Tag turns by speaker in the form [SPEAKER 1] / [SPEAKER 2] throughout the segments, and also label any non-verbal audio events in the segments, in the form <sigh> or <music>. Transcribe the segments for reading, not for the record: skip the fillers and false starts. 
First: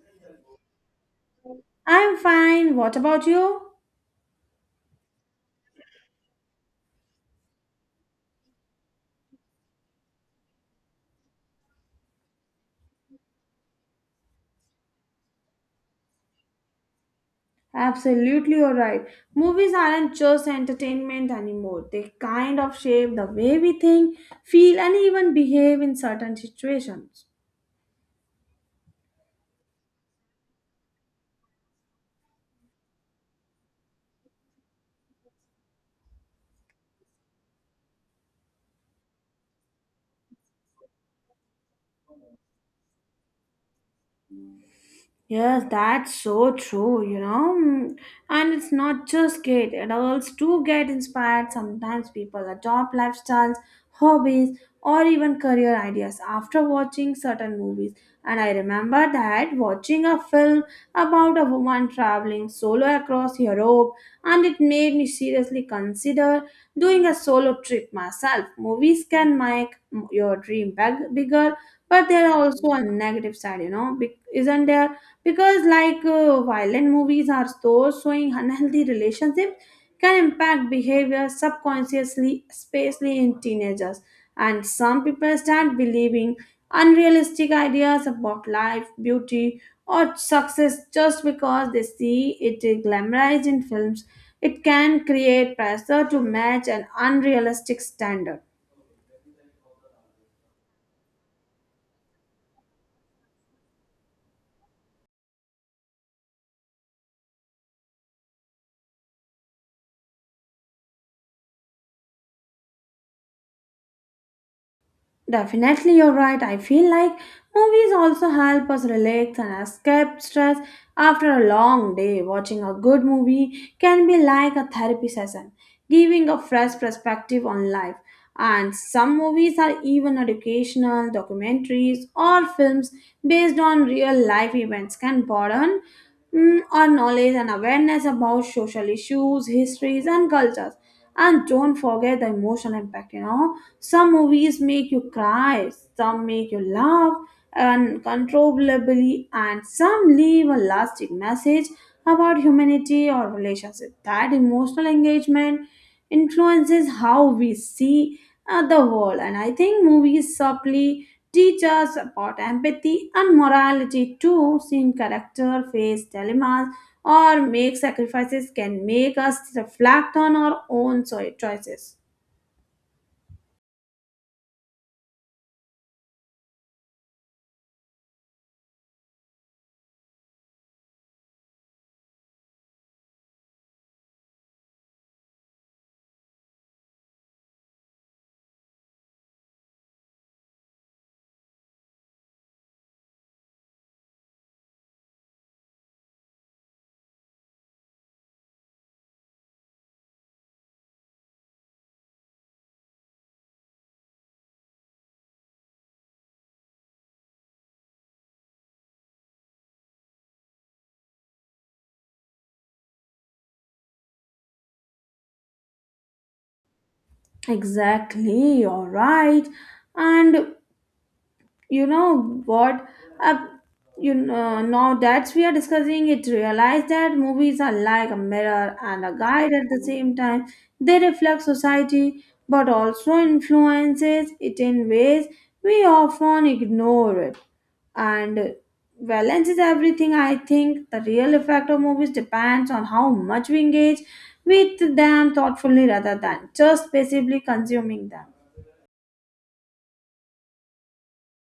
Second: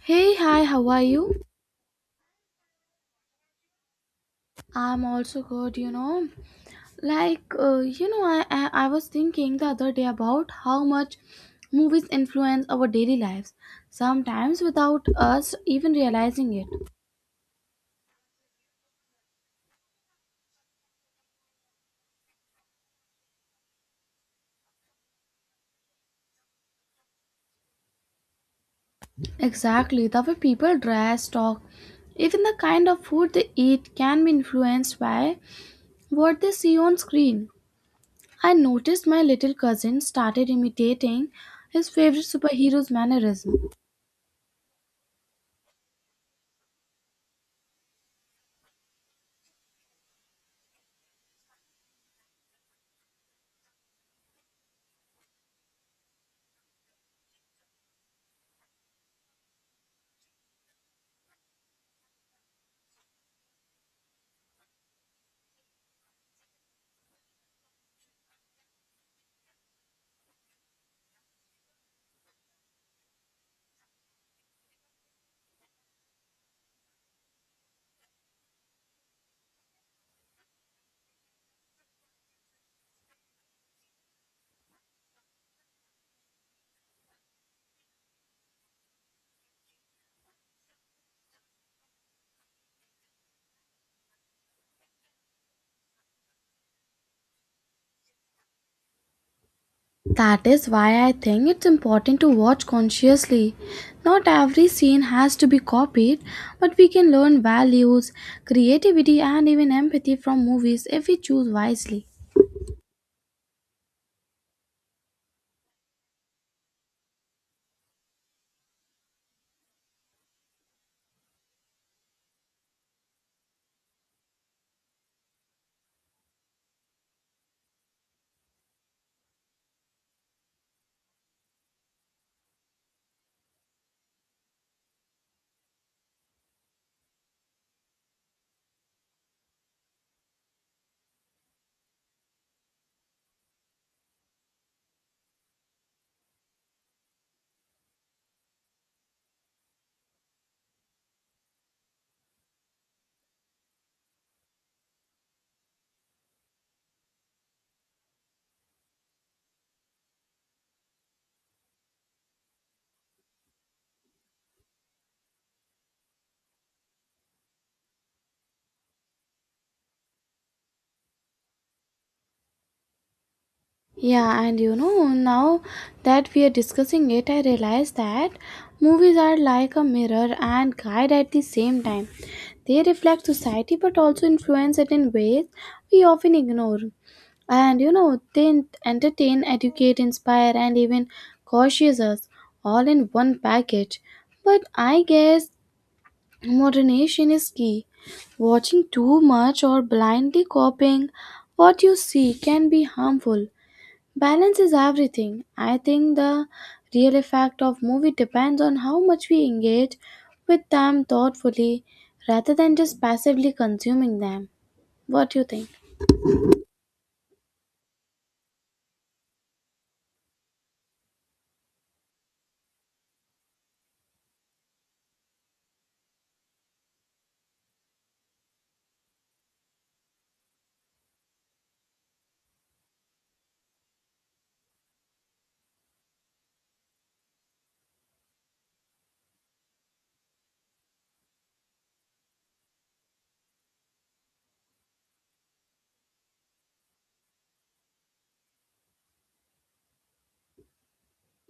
[SPEAKER 1] Hey, hi, how are you?
[SPEAKER 2] I'm fine. What about you?
[SPEAKER 1] I'm also good, you know. I was thinking the other day about how much movies influence our daily lives, sometimes without us even realizing it.
[SPEAKER 2] Absolutely, you're right. Movies aren't just entertainment anymore. They kind of shape the way we think, feel, and even behave in certain situations.
[SPEAKER 1] Exactly, the way people dress, talk, even the kind of food they eat can be influenced by what they see on screen. I noticed my little cousin started imitating his favorite superhero's mannerism.
[SPEAKER 2] Yes, that's so true, you know. And it's not just kids, adults too get inspired. Sometimes people adopt lifestyles, hobbies, or even career ideas after watching certain movies. And I remember that watching a film about a woman traveling solo across Europe, and it made me seriously consider doing a solo trip myself. Movies can make your dream big, bigger, but there are also a negative side, isn't there? Because like violent movies are so showing unhealthy relationships can impact behavior subconsciously, especially in teenagers, and some people start believing unrealistic ideas about life, beauty, or success just because they see it glamorized in films. It can create pressure to match an unrealistic standard.
[SPEAKER 1] That is why I think it's important to watch consciously. Not every scene has to be copied, but we can learn values, creativity, and even empathy from movies if we choose wisely.
[SPEAKER 2] Definitely, you're right. I feel like movies also help us relax and escape stress after a long day. Watching a good movie can be like a therapy session, giving a fresh perspective on life. And some movies are even educational. Documentaries, or films based on real life events, can broaden our knowledge and awareness about social issues, histories, and cultures. And don't forget the emotional impact. Some movies make you cry, some make you laugh uncontrollably, and some leave a lasting message about humanity or relationship. That emotional engagement influences how we see the world, and I think movies subtly teach us about empathy and morality too. Seeing character face dilemmas or make sacrifices can make us reflect on our own choices.
[SPEAKER 1] Yeah, and you know, now that we are discussing it, I realize that movies are like a mirror and guide at the same time. They reflect society but also influence it in ways we often ignore. And you know, they entertain, educate, inspire, and even cautious us all in one package. But I guess moderation is key. Watching too much or blindly copying what you see can be harmful. Balance is everything. I think the real effect of movie depends on how much we engage with them thoughtfully rather than just passively consuming them. What do you think?
[SPEAKER 2] Exactly, you're right. And you know what uh, now that we are discussing it, realize that movies are like a mirror and a guide at the same time. They reflect society but also influences it in ways we often ignore it. And balance is everything. I think the real effect of movies depends on how much we engage with them thoughtfully rather than just passively consuming them.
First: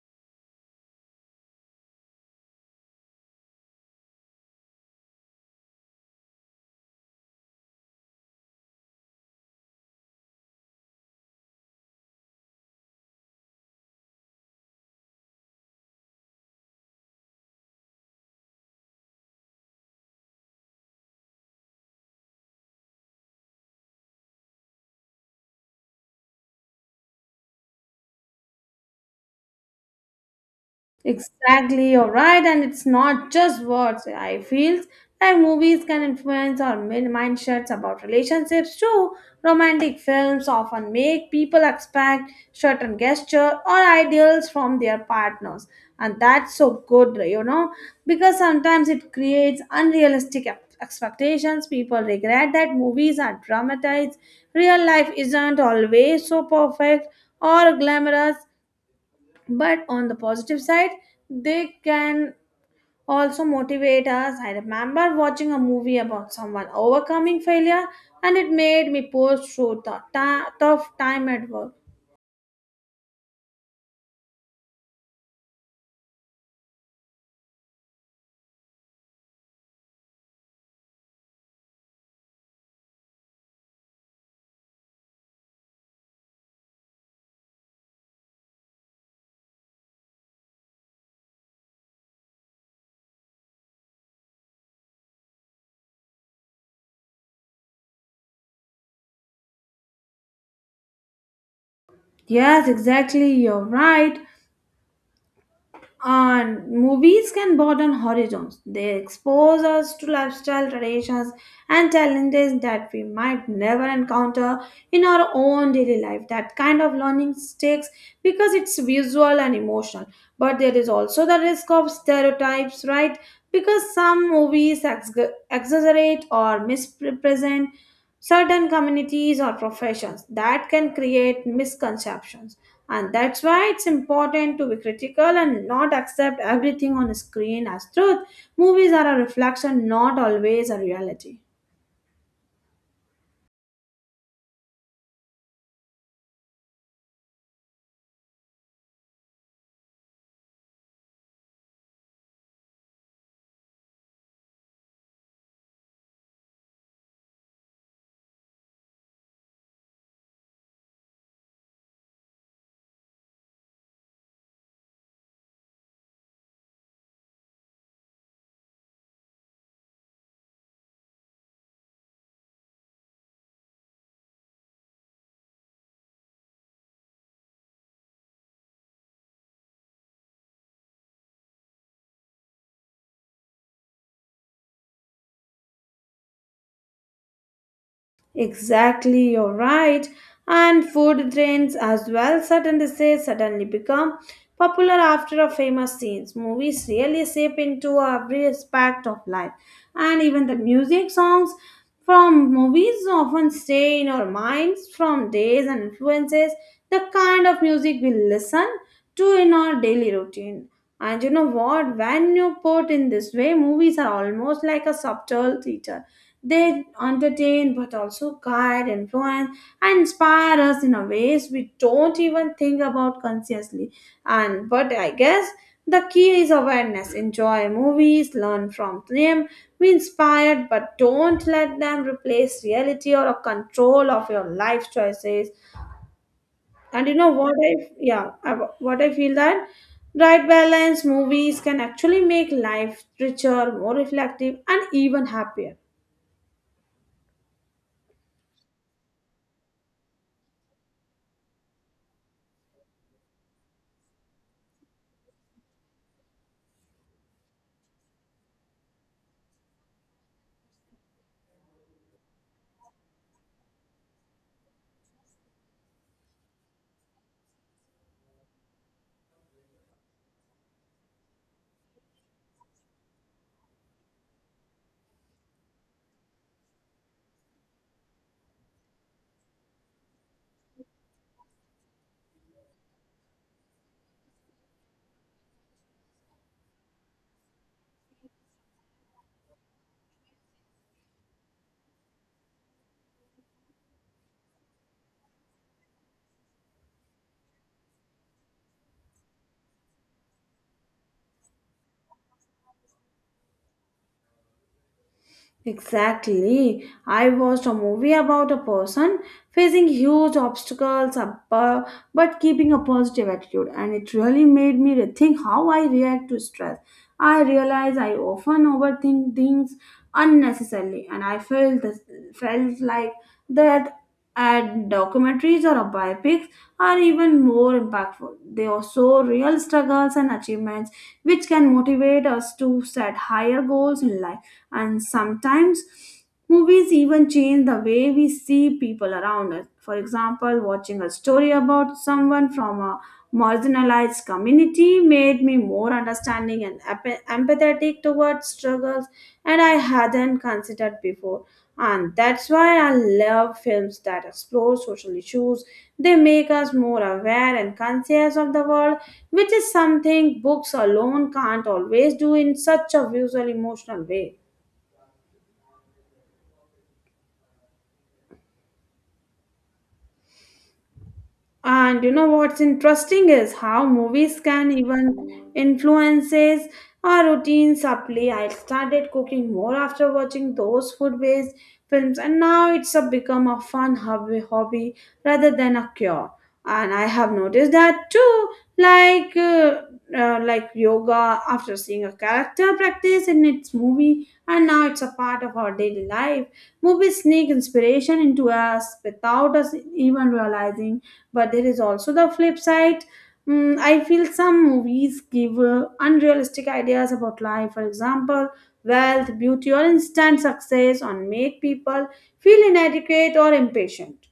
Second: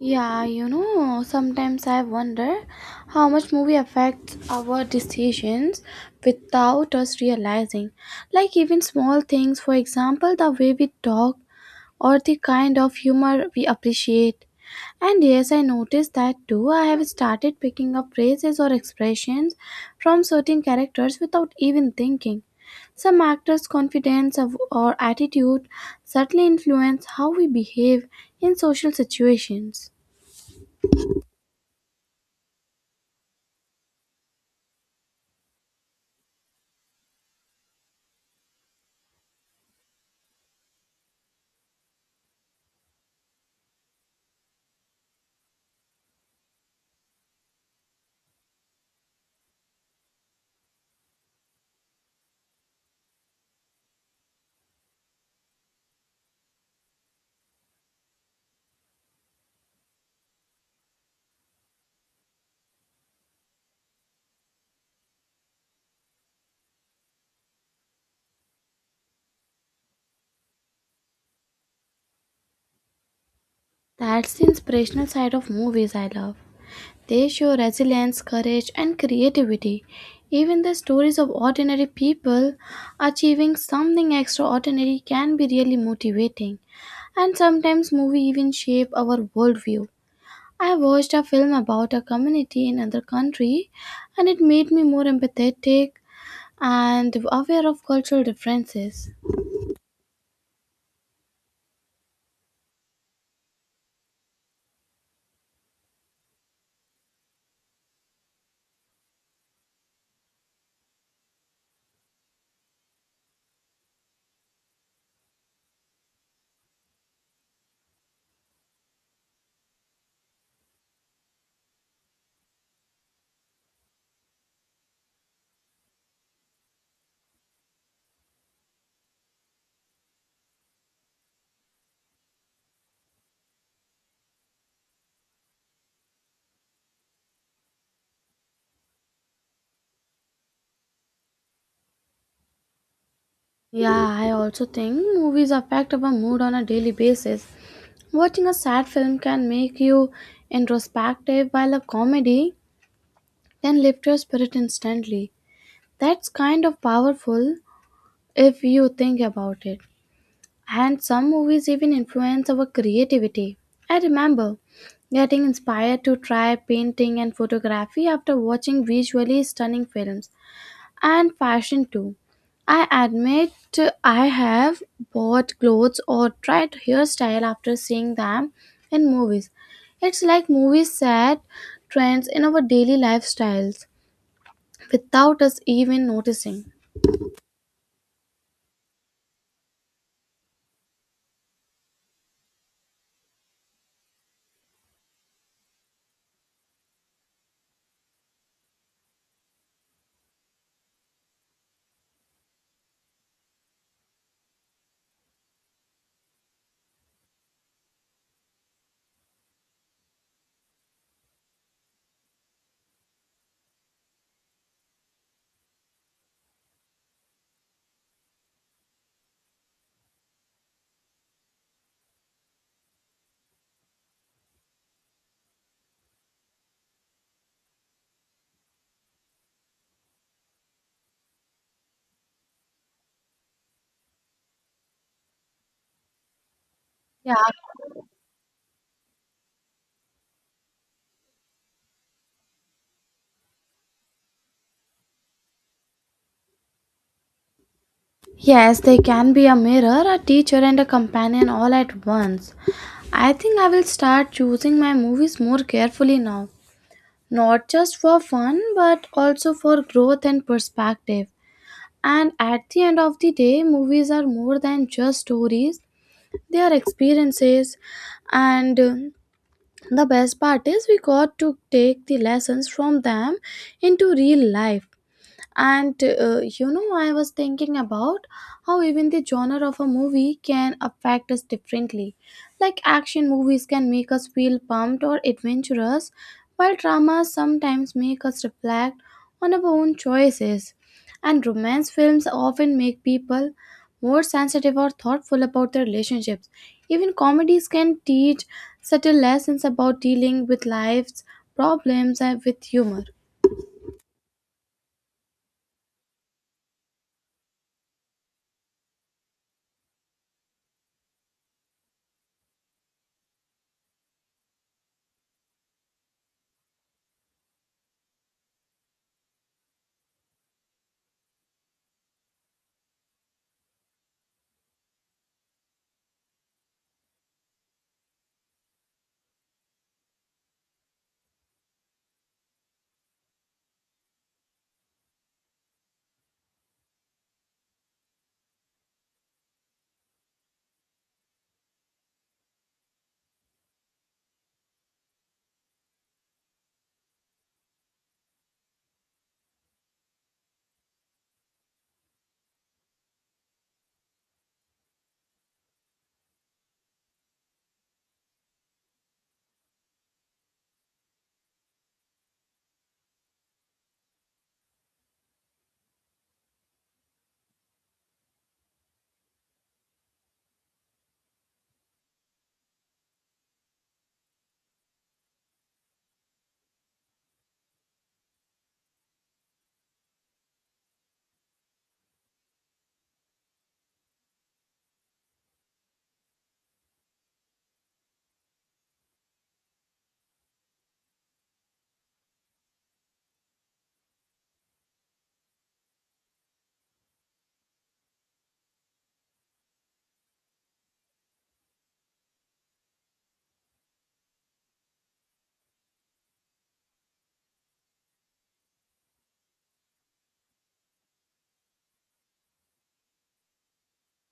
[SPEAKER 1] Yeah, you know, sometimes I wonder how much movie affects our decisions without us realizing. Like even small things, for example, the way we talk or the kind of humor we appreciate. And yes, I noticed that too. I have started picking up phrases or expressions from certain characters without even thinking. Some actors' confidence of- or attitude certainly influence how we behave in social situations.
[SPEAKER 2] Exactly, you're right, and it's not just words. I feel like movies can influence our mindsets about relationships too. Romantic films often make people expect certain gesture or ideals from their partners, and that's so good, you know, because sometimes it creates unrealistic expectations. People regret that movies are dramatized. Real life isn't always so perfect or glamorous, but on the positive side, they can also motivate us. I remember watching a movie about someone overcoming failure, and it made me push through the tough time at work.
[SPEAKER 1] That's the inspirational side of movies I love. They show resilience, courage, and creativity. Even the stories of ordinary people achieving something extraordinary can be really motivating. And sometimes movies even shape our worldview. I watched a film about a community in another country and it made me more empathetic and aware of cultural differences.
[SPEAKER 2] Yes, exactly, you're right. And movies can broaden horizons. They expose us to lifestyle traditions and challenges that we might never encounter in our own daily life. That kind of learning sticks because it's visual and emotional. But there is also the risk of stereotypes, right? Because some movies exaggerate or misrepresent certain communities or professions, that can create misconceptions. And that's why it's important to be critical and not accept everything on a screen as truth. Movies are a reflection, not always a reality.
[SPEAKER 1] Yeah, I also think movies affect our mood on a daily basis. Watching a sad film can make you introspective, while a comedy can lift your spirit instantly. That's kind of powerful if you think about it. And some movies even influence our creativity. I remember getting inspired to try painting and photography after watching visually stunning films and fashion too. I admit I have bought clothes or tried hairstyle after seeing them in movies. It's like movies set trends in our daily lifestyles without us even noticing.
[SPEAKER 2] Exactly, you're right. And food trends as well, suddenly say, suddenly become popular after a famous scenes. Movies really seep into every aspect of life. And even the music songs from movies often stay in our minds from days and influences the kind of music we listen to in our daily routine. And you know what? When you put in this way, movies are almost like a subtle teacher. They entertain but also guide, influence, and inspire us in a ways we don't even think about consciously. And but I guess the key is awareness. Enjoy movies, learn from them, be inspired, but don't let them replace reality or a control of your life choices. and you know
[SPEAKER 1] Yeah.
[SPEAKER 2] what i yeah I, what I feel that right balance, movies can actually make life richer, more reflective, and even happier.
[SPEAKER 1] Yes, they can be a mirror, a teacher, and a companion all at once. I think I will start choosing my movies more carefully now, not just for fun but also for growth and perspective. And at the end of the day, movies are more than just stories, they are experiences. And the best part is, we got to take the lessons from them into real life. And you know, I was thinking about how even the genre of a movie can affect us differently. Like action movies can make us feel pumped or adventurous, while dramas sometimes make us reflect on our own choices. And romance films often make people more sensitive or thoughtful about their relationships. Even comedies can teach subtle lessons about dealing with life's problems and with humor.
[SPEAKER 2] Exactly. I watched a movie about a person facing huge obstacles above, but keeping a positive attitude, and it really made me rethink how I react to stress. I realized I often overthink things unnecessarily, and I felt like that ad documentaries or biopics are even more impactful. They are so real struggles and achievements, which can motivate us to set higher goals in life. And sometimes movies even change the way we see people around us. For example, watching a story about someone from a marginalized community made me more understanding and empathetic towards struggles and I hadn't considered before. And that's why I love films that explore social issues. They make us more aware and conscious of the world, which is something books alone can't always do in such a visual emotional way. And you know what's interesting is how movies can even influences our routines subtly. I started cooking more after watching those food-based films, and now it's a become a fun hobby rather than a cure. And I have noticed that too, like uh, like yoga after seeing a character practice in its movie, and now it's a part of our daily life. Movies sneak inspiration into us without us even realizing. But there is also the flip side. I feel some movies give unrealistic ideas about life. For example, wealth, beauty, or instant success, or make people feel inadequate or impatient.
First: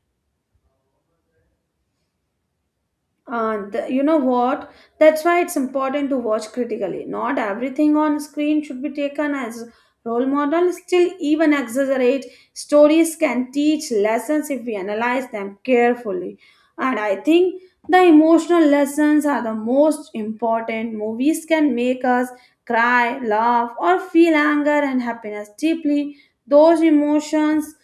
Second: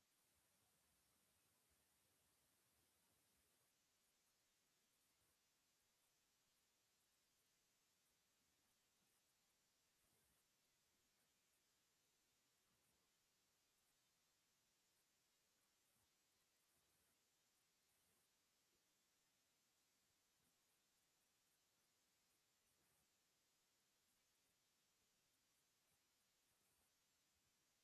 [SPEAKER 2] And you know what? That's why it's important to watch critically. Not everything on screen should be taken as role model. Still, even exaggerate stories can teach lessons if we analyze them carefully. And I think the emotional lessons are the most important. Movies can make us cry, laugh, or feel anger and happiness deeply. Those emotions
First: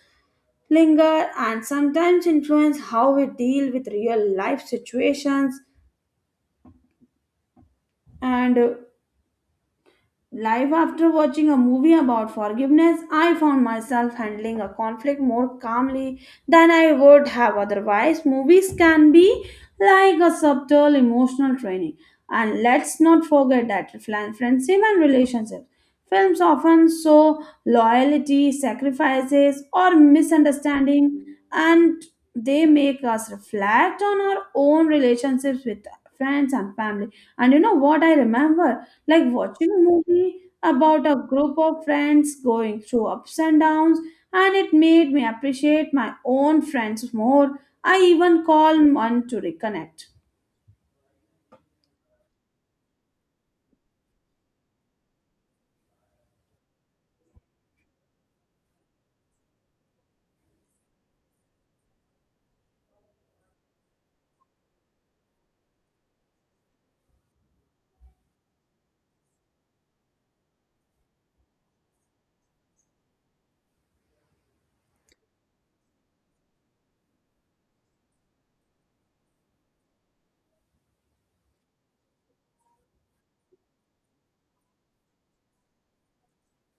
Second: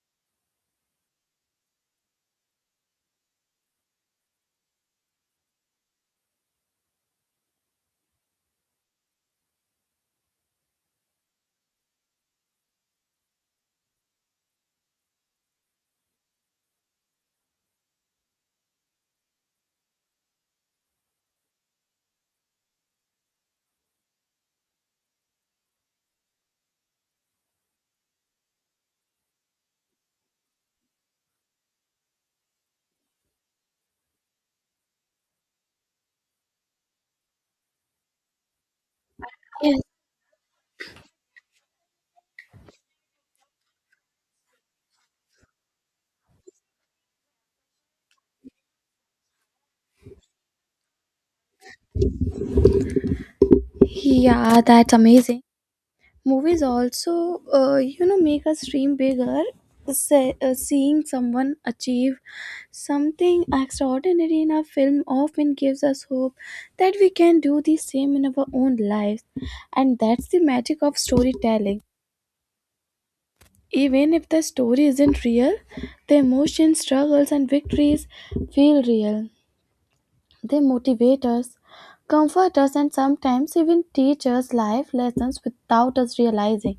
[SPEAKER 2] linger and sometimes influence how we deal with real life situations. And Life after watching a movie about forgiveness, I found myself handling a conflict more calmly than I would have otherwise. Movies can be like a subtle emotional training. And let's not forget that friendship and relationships. Films often show loyalty, sacrifices, or misunderstanding, and they make us reflect on our own relationships with friends and family. And you know what I remember? Like watching a
[SPEAKER 1] Yes.
[SPEAKER 2] movie about a group of friends going through ups and downs, and it made me appreciate my own friends more. I even call one to reconnect.
[SPEAKER 1] Yeah, that's amazing. Movies also, you know, make us dream bigger. Seeing someone achieve something extraordinary in a film often gives us hope that we can do the same in our own lives. And that's the magic of storytelling. Even if the story isn't real, the emotions, struggles, and victories feel real. They motivate us, comfort us, and sometimes even teach us life lessons without us realizing.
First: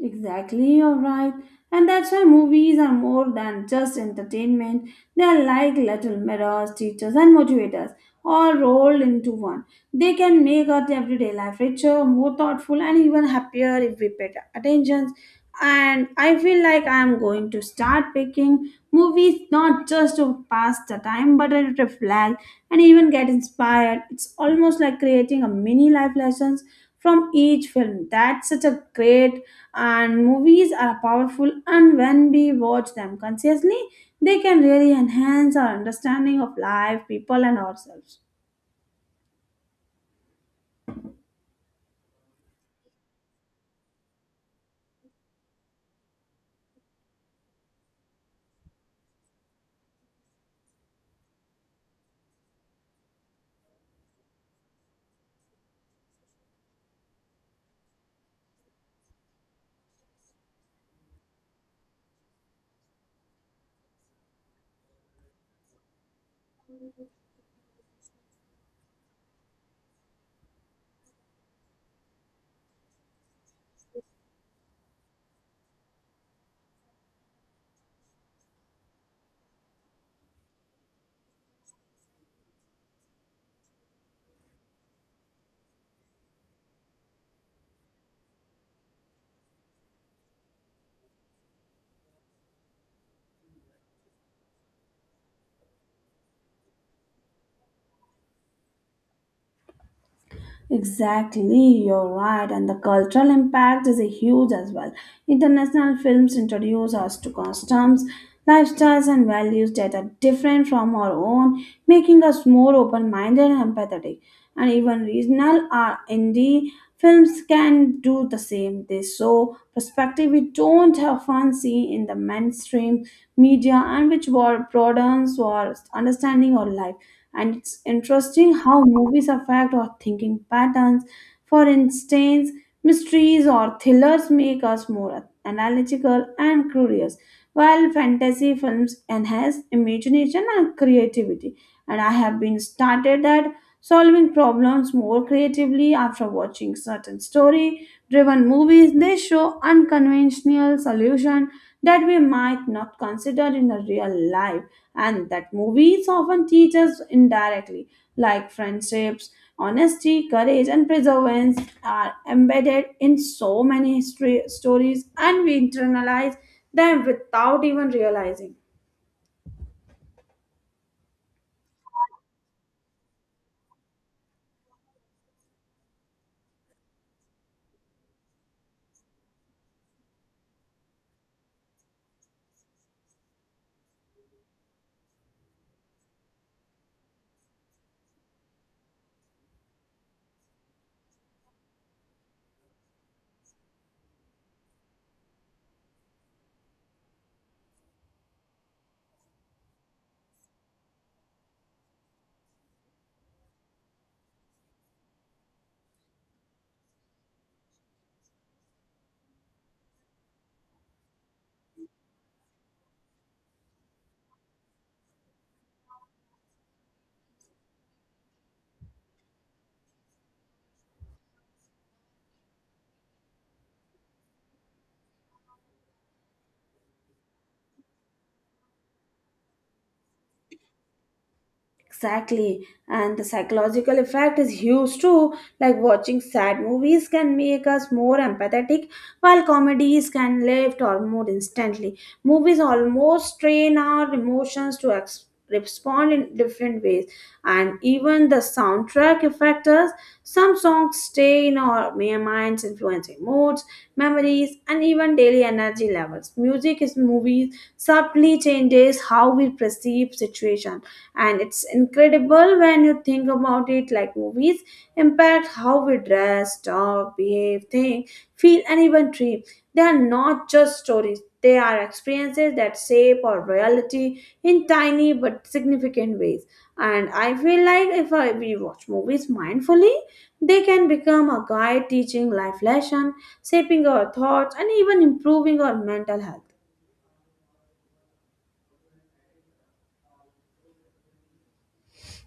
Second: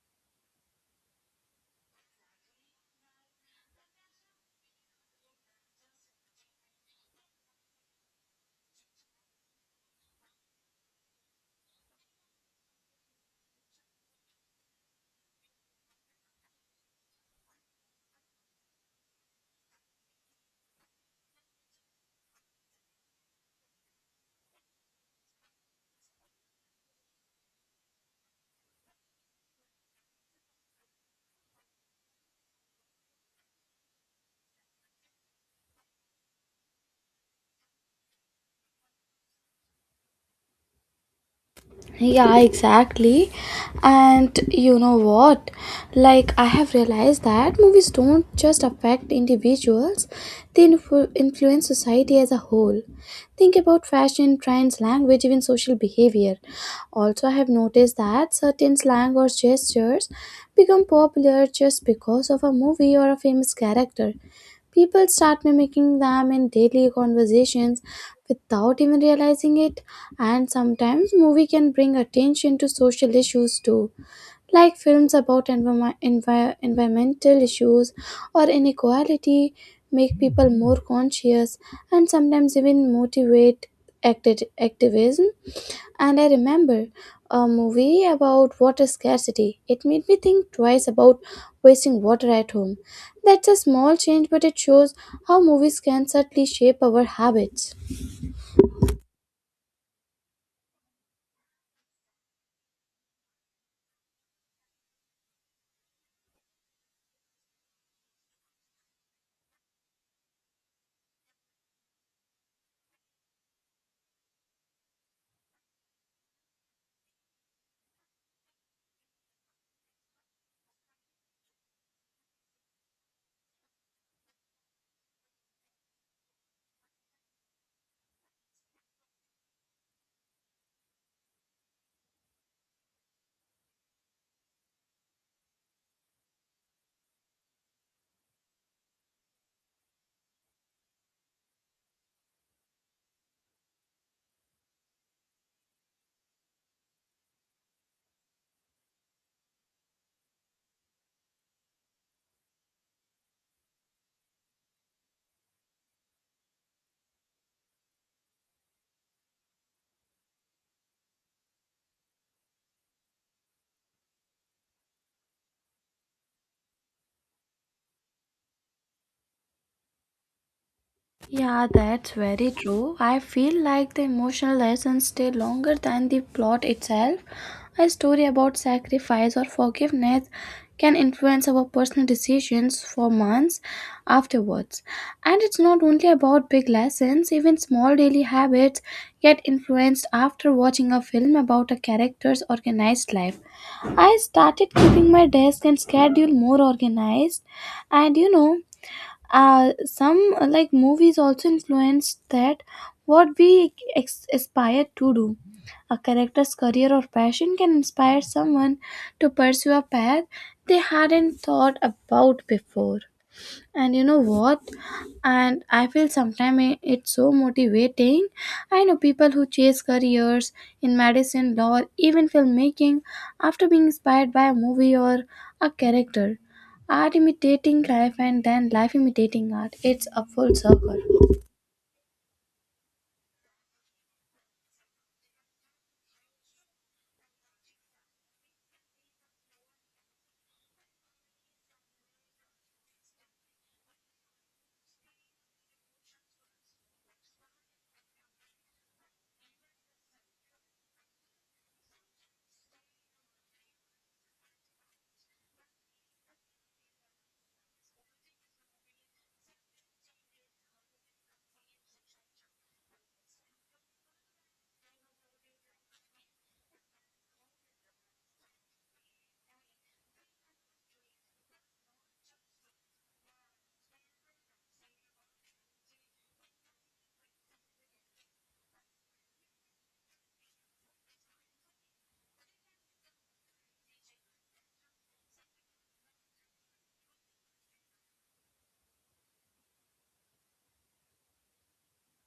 [SPEAKER 2] Exactly, you're right. And that's why movies are more than just entertainment. They are like little mirrors, teachers, and motivators, all rolled into one. They can make our everyday life richer, more thoughtful, and even happier if we pay attention. And I feel like I'm going to start picking movies not just to pass the time, but to reflect and even get inspired. It's almost like creating a mini life lessons from each film. That's such a great. And movies are powerful, and when we watch them consciously, they can really enhance our understanding of life, people, and ourselves.
[SPEAKER 1] Yeah, exactly. And you know what? Like, I have realized that movies don't just affect individuals, they influence society as a whole. Think about fashion, trends, language, even social behavior. Also, I have noticed that certain slang or gestures become popular just because of a movie or a famous character. People start mimicking them in daily conversations without even realizing it, and sometimes movie can bring attention to social issues too, like films about environmental issues or inequality make people more conscious and sometimes even motivate activism. And I remember a movie about water scarcity. It made me think twice about wasting water at home. That's a small change, but it shows how movies can subtly shape our habits.
[SPEAKER 2] Exactly, you're right, and the cultural impact is a huge as well. International films introduce us to customs, lifestyles, and values that are different from our own, making us more open minded and empathetic. And even regional or indie films can do the same. They show perspective we don't often see in the mainstream media, and which broadens our understanding or life. And it's interesting how movies affect our thinking patterns. For instance, mysteries or thrillers make us more analytical and curious, while fantasy films enhance imagination and creativity. And I have been started at solving problems more creatively after watching certain story driven movies. They show unconventional solution that we might not consider in a real life. And that movies often teach us indirectly, like friendships, honesty, courage, and perseverance are embedded in so many stories, and we internalize them without even realizing.
[SPEAKER 1] Yeah, that's very true. I feel like the emotional lessons stay longer than the plot itself. A story about sacrifice or forgiveness can influence our personal decisions for months afterwards. And it's not only about big lessons, even small daily habits get influenced after watching a film about a character's organized life. I started keeping my desk and schedule more organized, and you know some like movies also influenced that what we aspire to do. A character's career or passion can inspire someone to pursue a path they hadn't thought about before. And you know what? And I feel sometimes it's so motivating. I know people who chase careers in medicine, law, even filmmaking after being inspired by a movie or a character. Art imitating life and then life imitating art, it's a full circle.
[SPEAKER 2] Exactly. And the psychological effect is huge too. Like watching sad movies can make us more empathetic, while comedies can lift our mood instantly. Movies almost train our emotions to respond in different ways. And even the soundtrack affects us. Some songs stay in our mere minds, influencing moods, memories, and even daily energy levels. Music is movies subtly changes how we perceive situations. And it's incredible when you think about it. Like movies impact how we dress, talk, behave, think, feel, and even dream. They are not just stories, they are experiences that shape our reality in tiny but significant ways. And I feel like if we watch movies mindfully, they can become a guide, teaching life lesson, shaping our thoughts, and even improving our mental health.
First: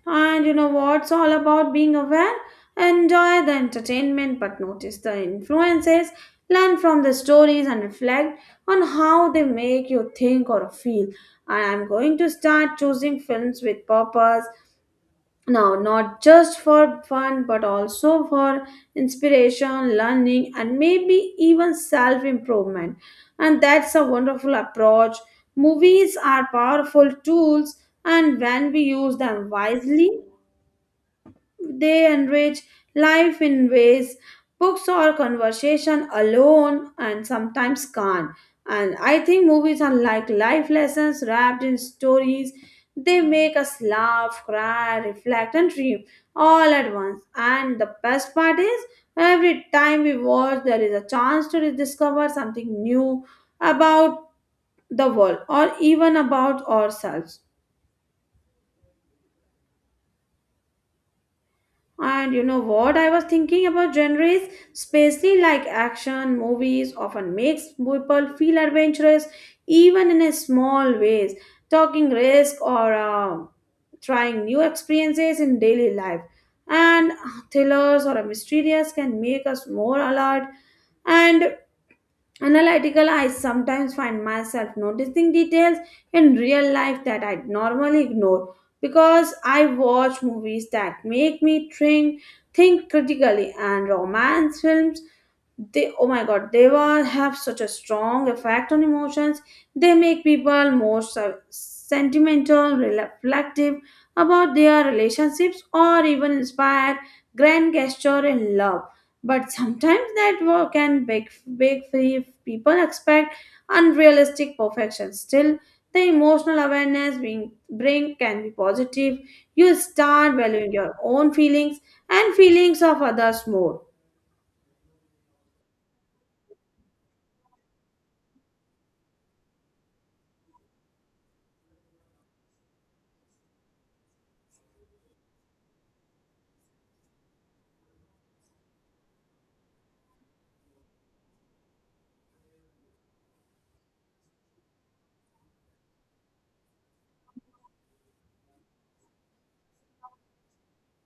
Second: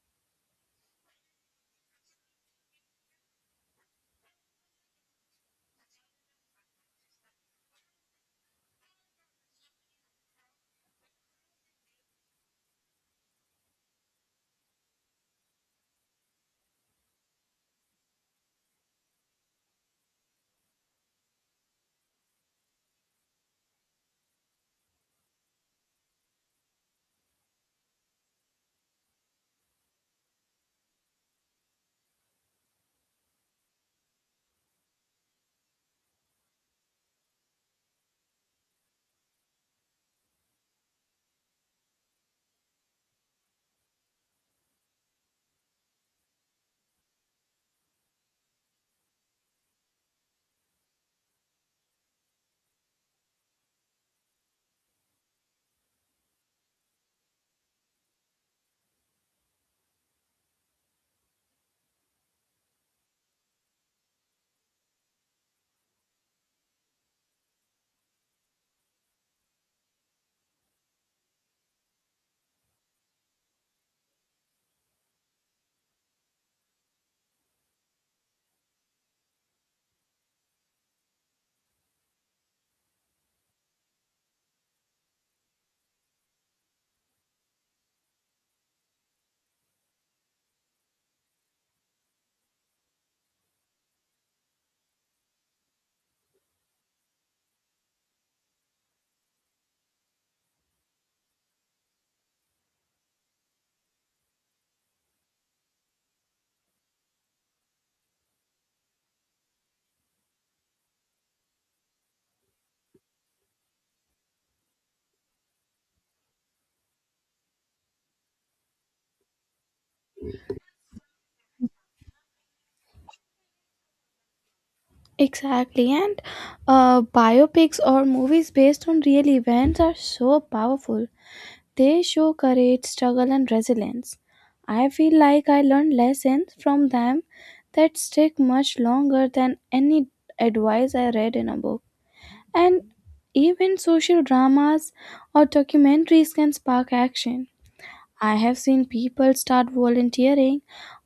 [SPEAKER 2] And you know what's all about being aware? Enjoy the entertainment, but notice the influences, learn from the stories, and reflect on how they make you think or feel. And I'm going to start choosing films with purpose now, not just for fun but also for inspiration, learning, and maybe even self improvement. And that's a wonderful approach. Movies are powerful tools, and when we use them wisely, they enrich life in ways books or conversation alone and sometimes can't. And I think movies are like life lessons wrapped in stories. They make us laugh, cry, reflect, and dream all at once. And the best part is, every time we watch, there is a chance to rediscover something new about the world or even about ourselves. And you know what, I was thinking about genres, especially like action movies often makes people feel adventurous even in a small ways, talking risk or trying new experiences in daily life. And Thrillers or a mysterious can make us more alert and analytical. I sometimes find myself noticing details in real life that I normally ignore because I watch movies that make me think critically. And romance films, they, oh my god, they were have such a strong effect on emotions. They make people more sentimental, reflective about their relationships or even inspire grand gesture in love. But sometimes that work can big free people expect unrealistic perfection. Still, the emotional awareness being bring can be positive. You start valuing your own feelings and feelings of others more.
[SPEAKER 1] Exactly, and biopics or movies based on real events are so powerful. They show courage, struggle, and resilience. I feel like I learned lessons from them that stick much longer than any advice I read in a book. And even social dramas or documentaries can spark action. I have seen people start volunteering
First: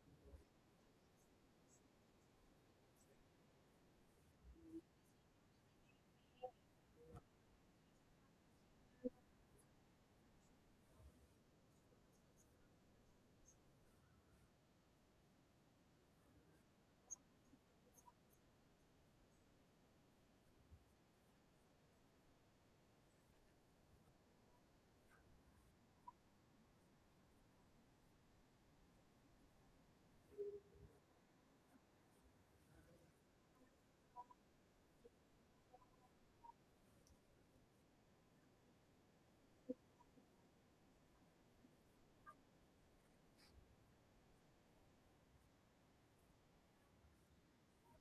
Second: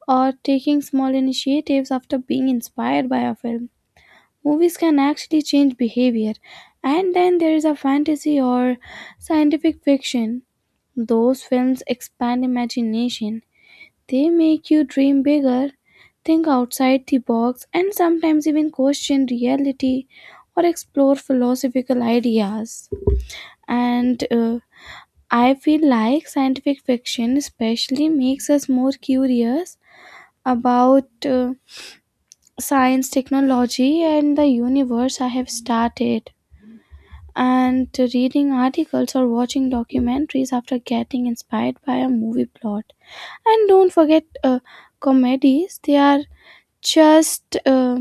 [SPEAKER 1] or taking small initiatives after being inspired by a film. Movies can actually change behavior. And then there is a fantasy or scientific fiction, those films expand imagination. They make you dream bigger, think outside the box, and sometimes even question reality or explore philosophical ideas. And I feel like scientific fiction, especially, makes us more curious about science, technology, and the universe I have started. And reading articles or watching documentaries after getting inspired by a movie plot. And don't forget uh, comedies, they are just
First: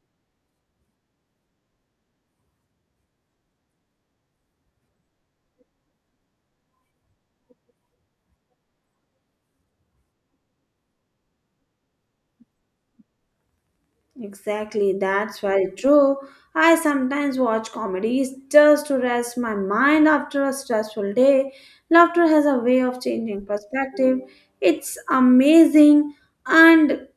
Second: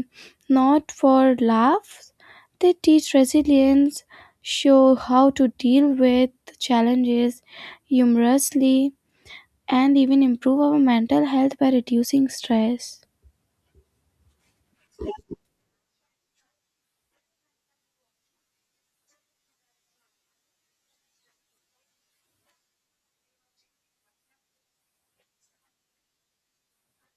[SPEAKER 1] not for laughs. They teach resilience, show how to deal with challenges humorously and even improve our mental health by reducing stress.
[SPEAKER 2] Exactly, that's very true. I sometimes watch comedies just to rest my mind after a stressful day. Laughter has a way of changing perspective. It's amazing, and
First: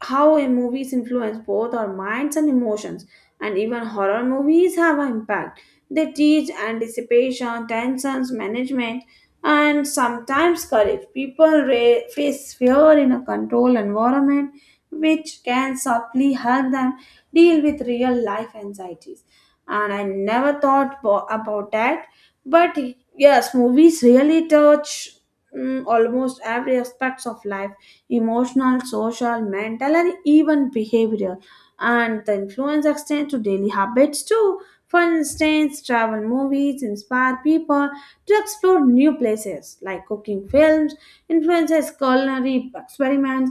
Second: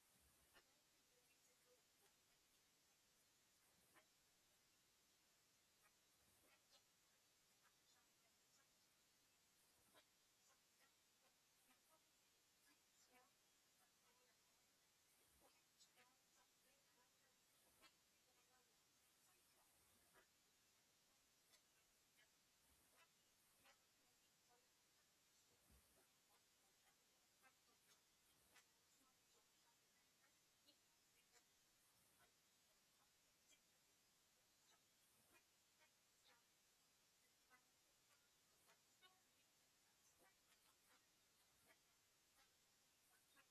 [SPEAKER 2] how a movies influence both our minds and emotions. And even horror movies have an impact. They teach anticipation, tensions management, and sometimes courage. People face fear in a controlled environment, which can subtly help them deal with real life anxieties. And I never thought about that, but yes, movies really touch, almost every aspects of life: emotional, social, mental, and even behavioral. And the influence extends to daily habits too. For instance, travel movies inspire people to explore new places, like cooking films influences culinary experiments,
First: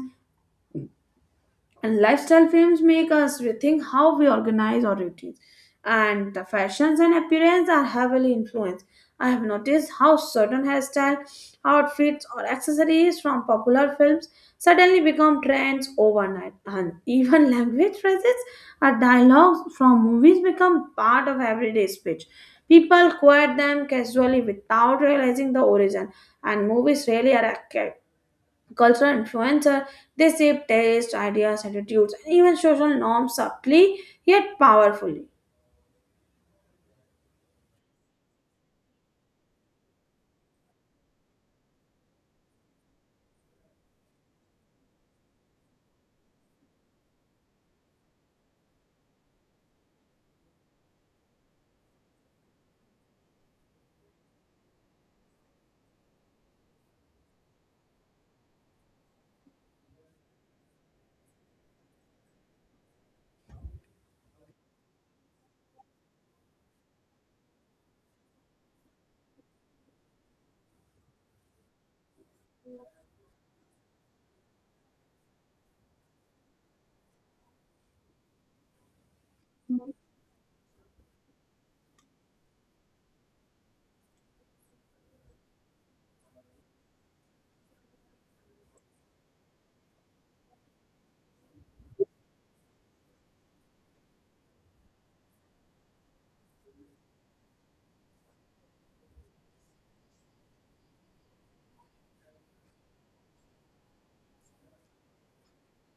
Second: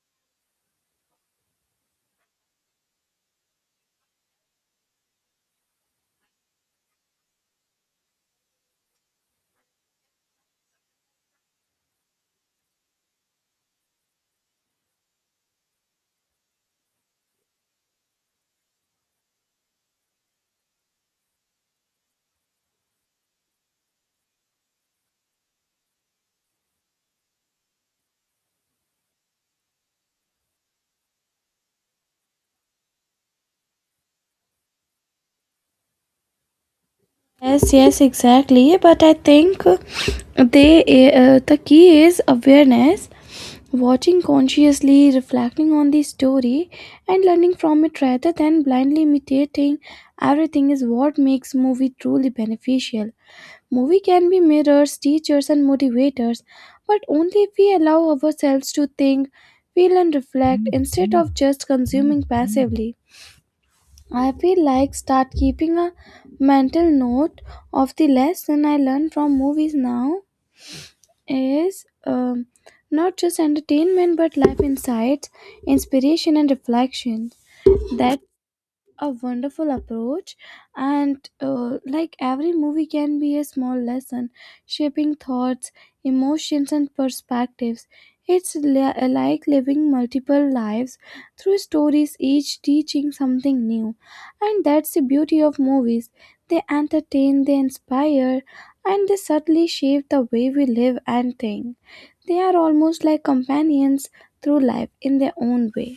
[SPEAKER 2] and lifestyle films make us rethink how we organize our routines. And the fashions and appearance are heavily influenced. I have noticed how certain hairstyle, outfits, or accessories from popular films suddenly become trends overnight. And even <laughs> language phrases or dialogues from movies become part of everyday speech. People quote them casually without realizing the origin, and movies really are cultural influencer. They shape taste, ideas, attitudes, and even social norms subtly yet powerfully.
[SPEAKER 1] Yes, yes, exactly, but I think they the key is awareness. Watching consciously, reflecting on the story, and learning from it rather than blindly imitating everything is what makes movie truly beneficial. Movie can be mirrors, teachers, and motivators, but only if we allow ourselves to think, feel, and reflect instead of just consuming passively. I feel like start keeping a mental note of the lesson I learned from movies now is not just entertainment but life insights, inspiration, and reflection. That a wonderful approach. And like every movie can be a small lesson, shaping thoughts, emotions and perspectives. It's like living multiple lives through stories, each teaching something new. And that's the beauty of movies, they entertain, they inspire, and they subtly shape the way we live and think. They are almost like companions through life in their own way.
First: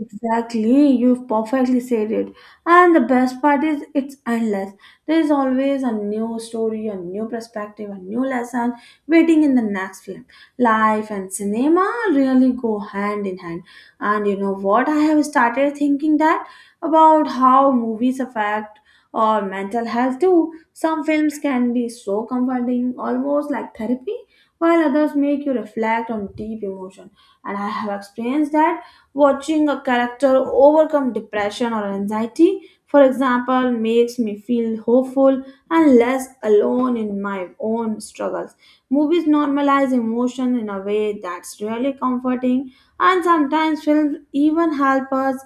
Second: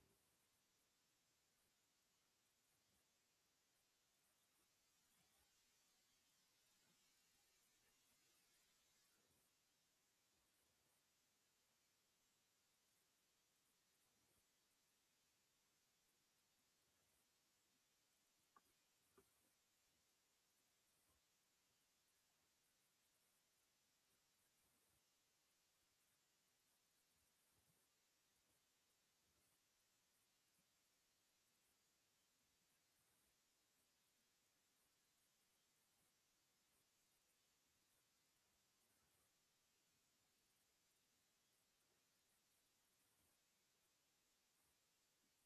[SPEAKER 2] Exactly, you've perfectly said it. And the best part is it's endless. There's always a new story, a new perspective, a new lesson waiting in the next film. Life and cinema really go hand in hand. And you know what? I have started thinking that, about how movies affect our mental health too. Some films can be so comforting, almost like therapy, while others make you reflect on deep emotion. And I have experienced that. Watching a character overcome depression or anxiety, for example, makes me feel hopeful and less alone in my own struggles. Movies normalize emotion in a way that's really comforting, and sometimes films even help us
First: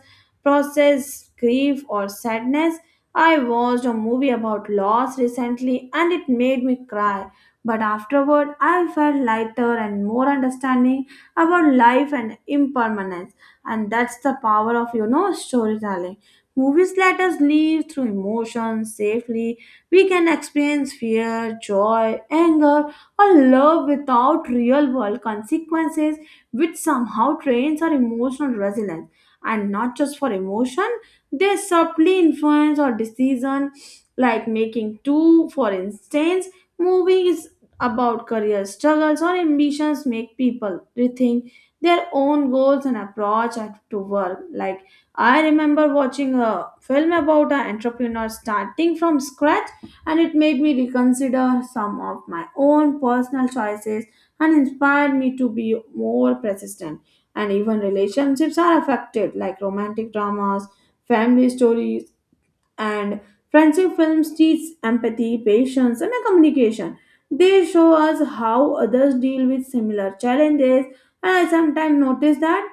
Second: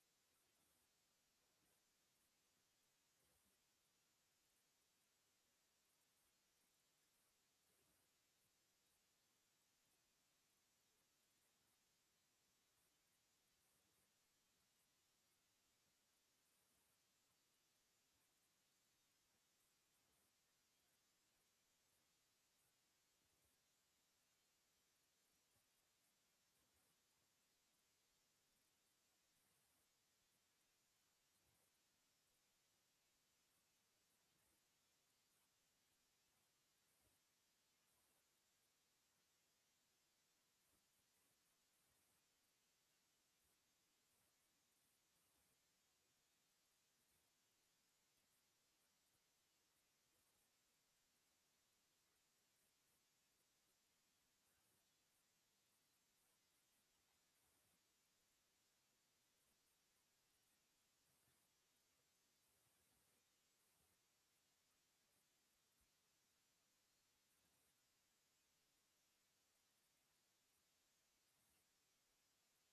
[SPEAKER 2] process grief or sadness. I watched a movie about loss recently and it made me cry, but afterward I felt lighter and more understanding about life and impermanence. And that's the power of, you know, storytelling. Movies let us live through emotions safely. We can experience fear, joy, anger, or love without real world consequences, which somehow trains our emotional resilience. And not just for emotion, they subtly influence our decision like making two for instance, movies about career struggles or ambitions make people rethink their own goals and approach to work. Like, I remember watching a film about an entrepreneur starting from scratch, and it made me reconsider some of my own personal choices and inspired me to be more persistent. And even relationships are affected, like romantic dramas, family stories, and friendship films teach empathy, patience, and a communication. They show us how others deal with similar challenges. And I sometimes notice that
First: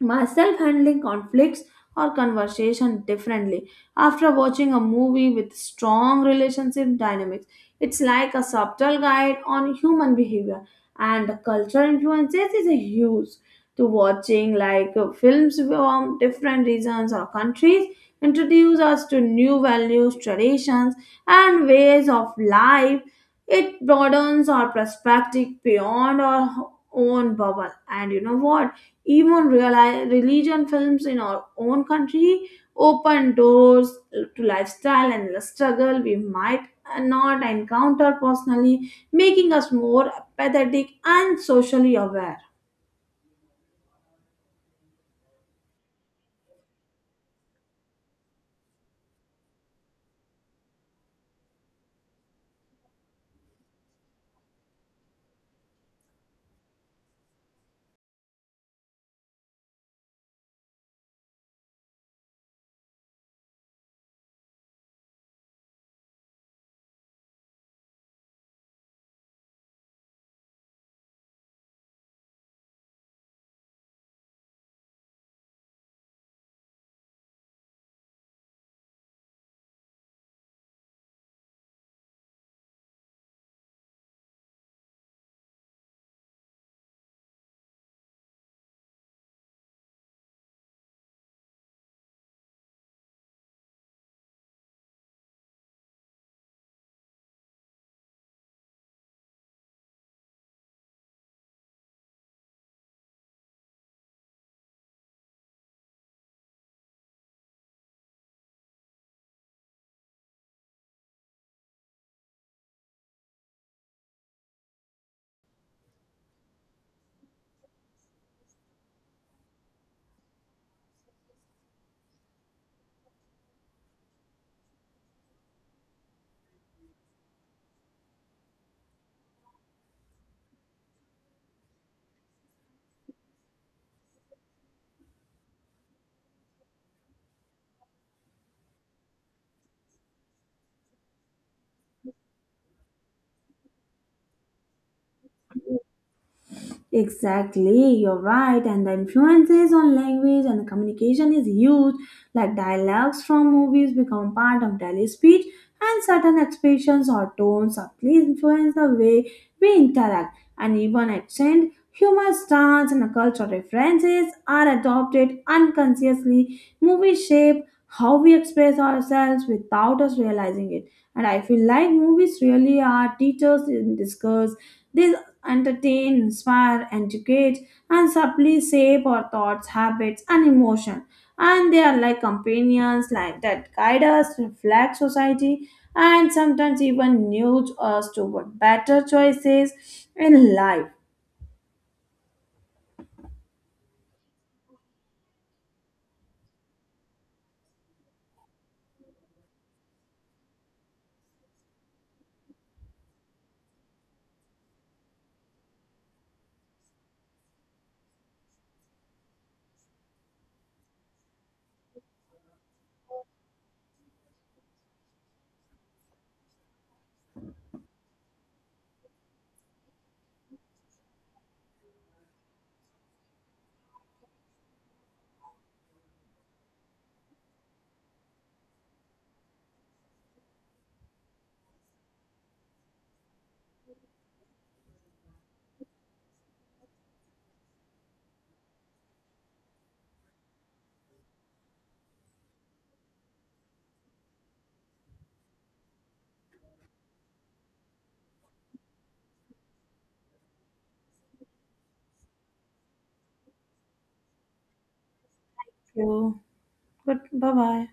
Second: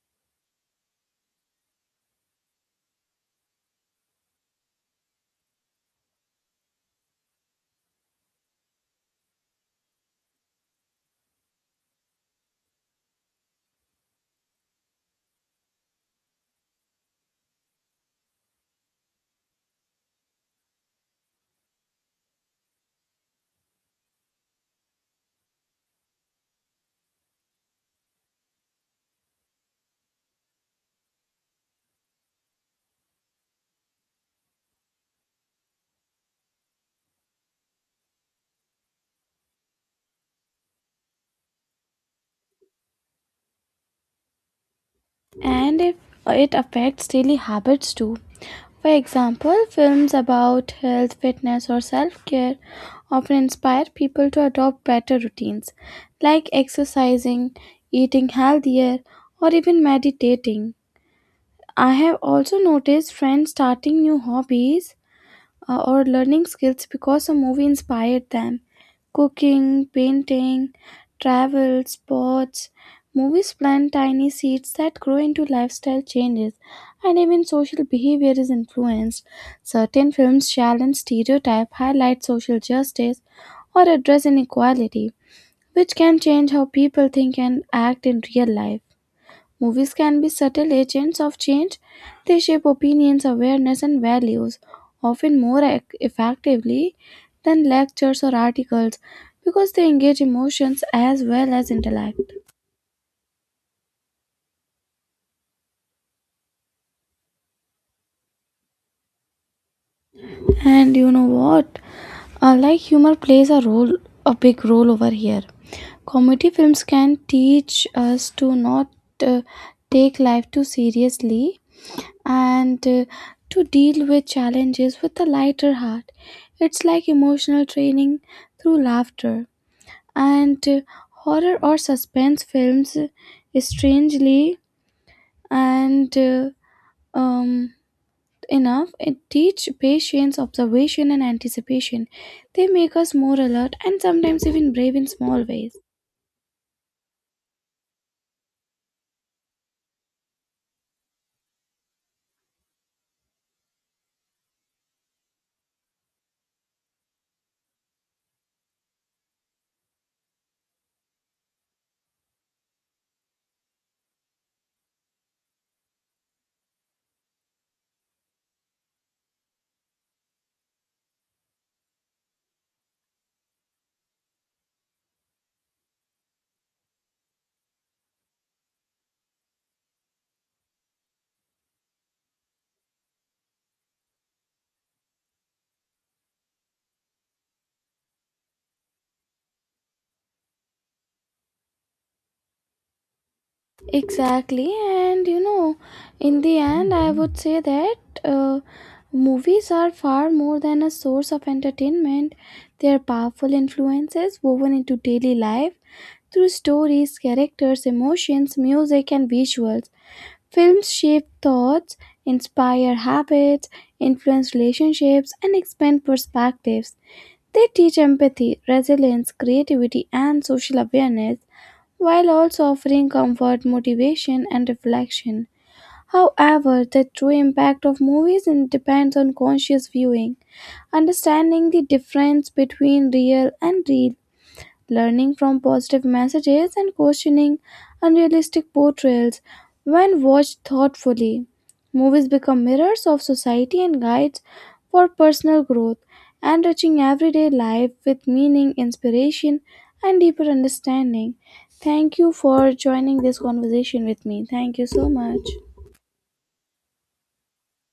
[SPEAKER 2] myself handling conflicts or conversation differently after watching a movie with strong relationship dynamics. It's like a subtle guide on human behavior. And the cultural influences is a huge, to watching like films from different regions or countries introduce us to new values, traditions, and ways of life. It broadens our perspective beyond our own bubble. And you know what, even reali religion films in our own country open doors to lifestyle and the struggle we might not encounter personally, making us more empathetic and socially aware.
[SPEAKER 1] And if it affects daily habits too. For example, films about health, fitness, or self care often inspire people to adopt better routines like exercising, eating healthier, or even meditating. I have also noticed friends starting new hobbies or learning skills because a movie inspired them. Cooking, painting, travel, sports. Movies plant tiny seeds that grow into lifestyle changes, and even social behavior is influenced. Certain films challenge stereotype, highlight social justice, or address inequality, which can change how people think and act in real life. Movies can be subtle agents of change. They shape opinions, awareness, and values, often more effectively than lectures or articles because they engage emotions as well as intellect. And you know what? Like humor plays a role, a big role over here. Comedy films can teach us to not uh, take life too seriously and to deal with challenges with a lighter heart. It's like emotional training through laughter. And horror or suspense films, strangely and um, enough, it teach patience, observation, and anticipation. They make us more alert and sometimes even brave in small ways.
[SPEAKER 2] Exactly, you're right. And the influences on language and communication is huge. Like dialogues from movies become part of daily speech, and certain expressions or tones subtly influence the way we interact. And even accent, humor, stance, and cultural references are adopted unconsciously. Movies shape how we express ourselves without us realizing it. And I feel like movies really are teachers in disguise. They entertain, inspire, educate, and subtly shape our thoughts, habits, and emotion. And they are like companions, like that guide us, reflect society, and sometimes even nudge us toward better choices in life.
[SPEAKER 1] Exactly, and you know, in the end, I would say that uh, movies are far more than a source of entertainment. They are powerful influences woven into daily life through stories, characters, emotions, music, and visuals. Films shape thoughts, inspire habits, influence relationships, and expand perspectives. They teach empathy, resilience, creativity, and social awareness while also offering comfort, motivation, and reflection. However, the true impact of movies depends on conscious viewing, understanding the difference between real and real, learning from positive messages and questioning unrealistic portrayals when watched thoughtfully. Movies become mirrors of society and guides for personal growth, and touching everyday life with meaning, inspiration, and deeper understanding. Thank you for joining this conversation with me. Thank you so much.
[SPEAKER 2] So, but bye bye.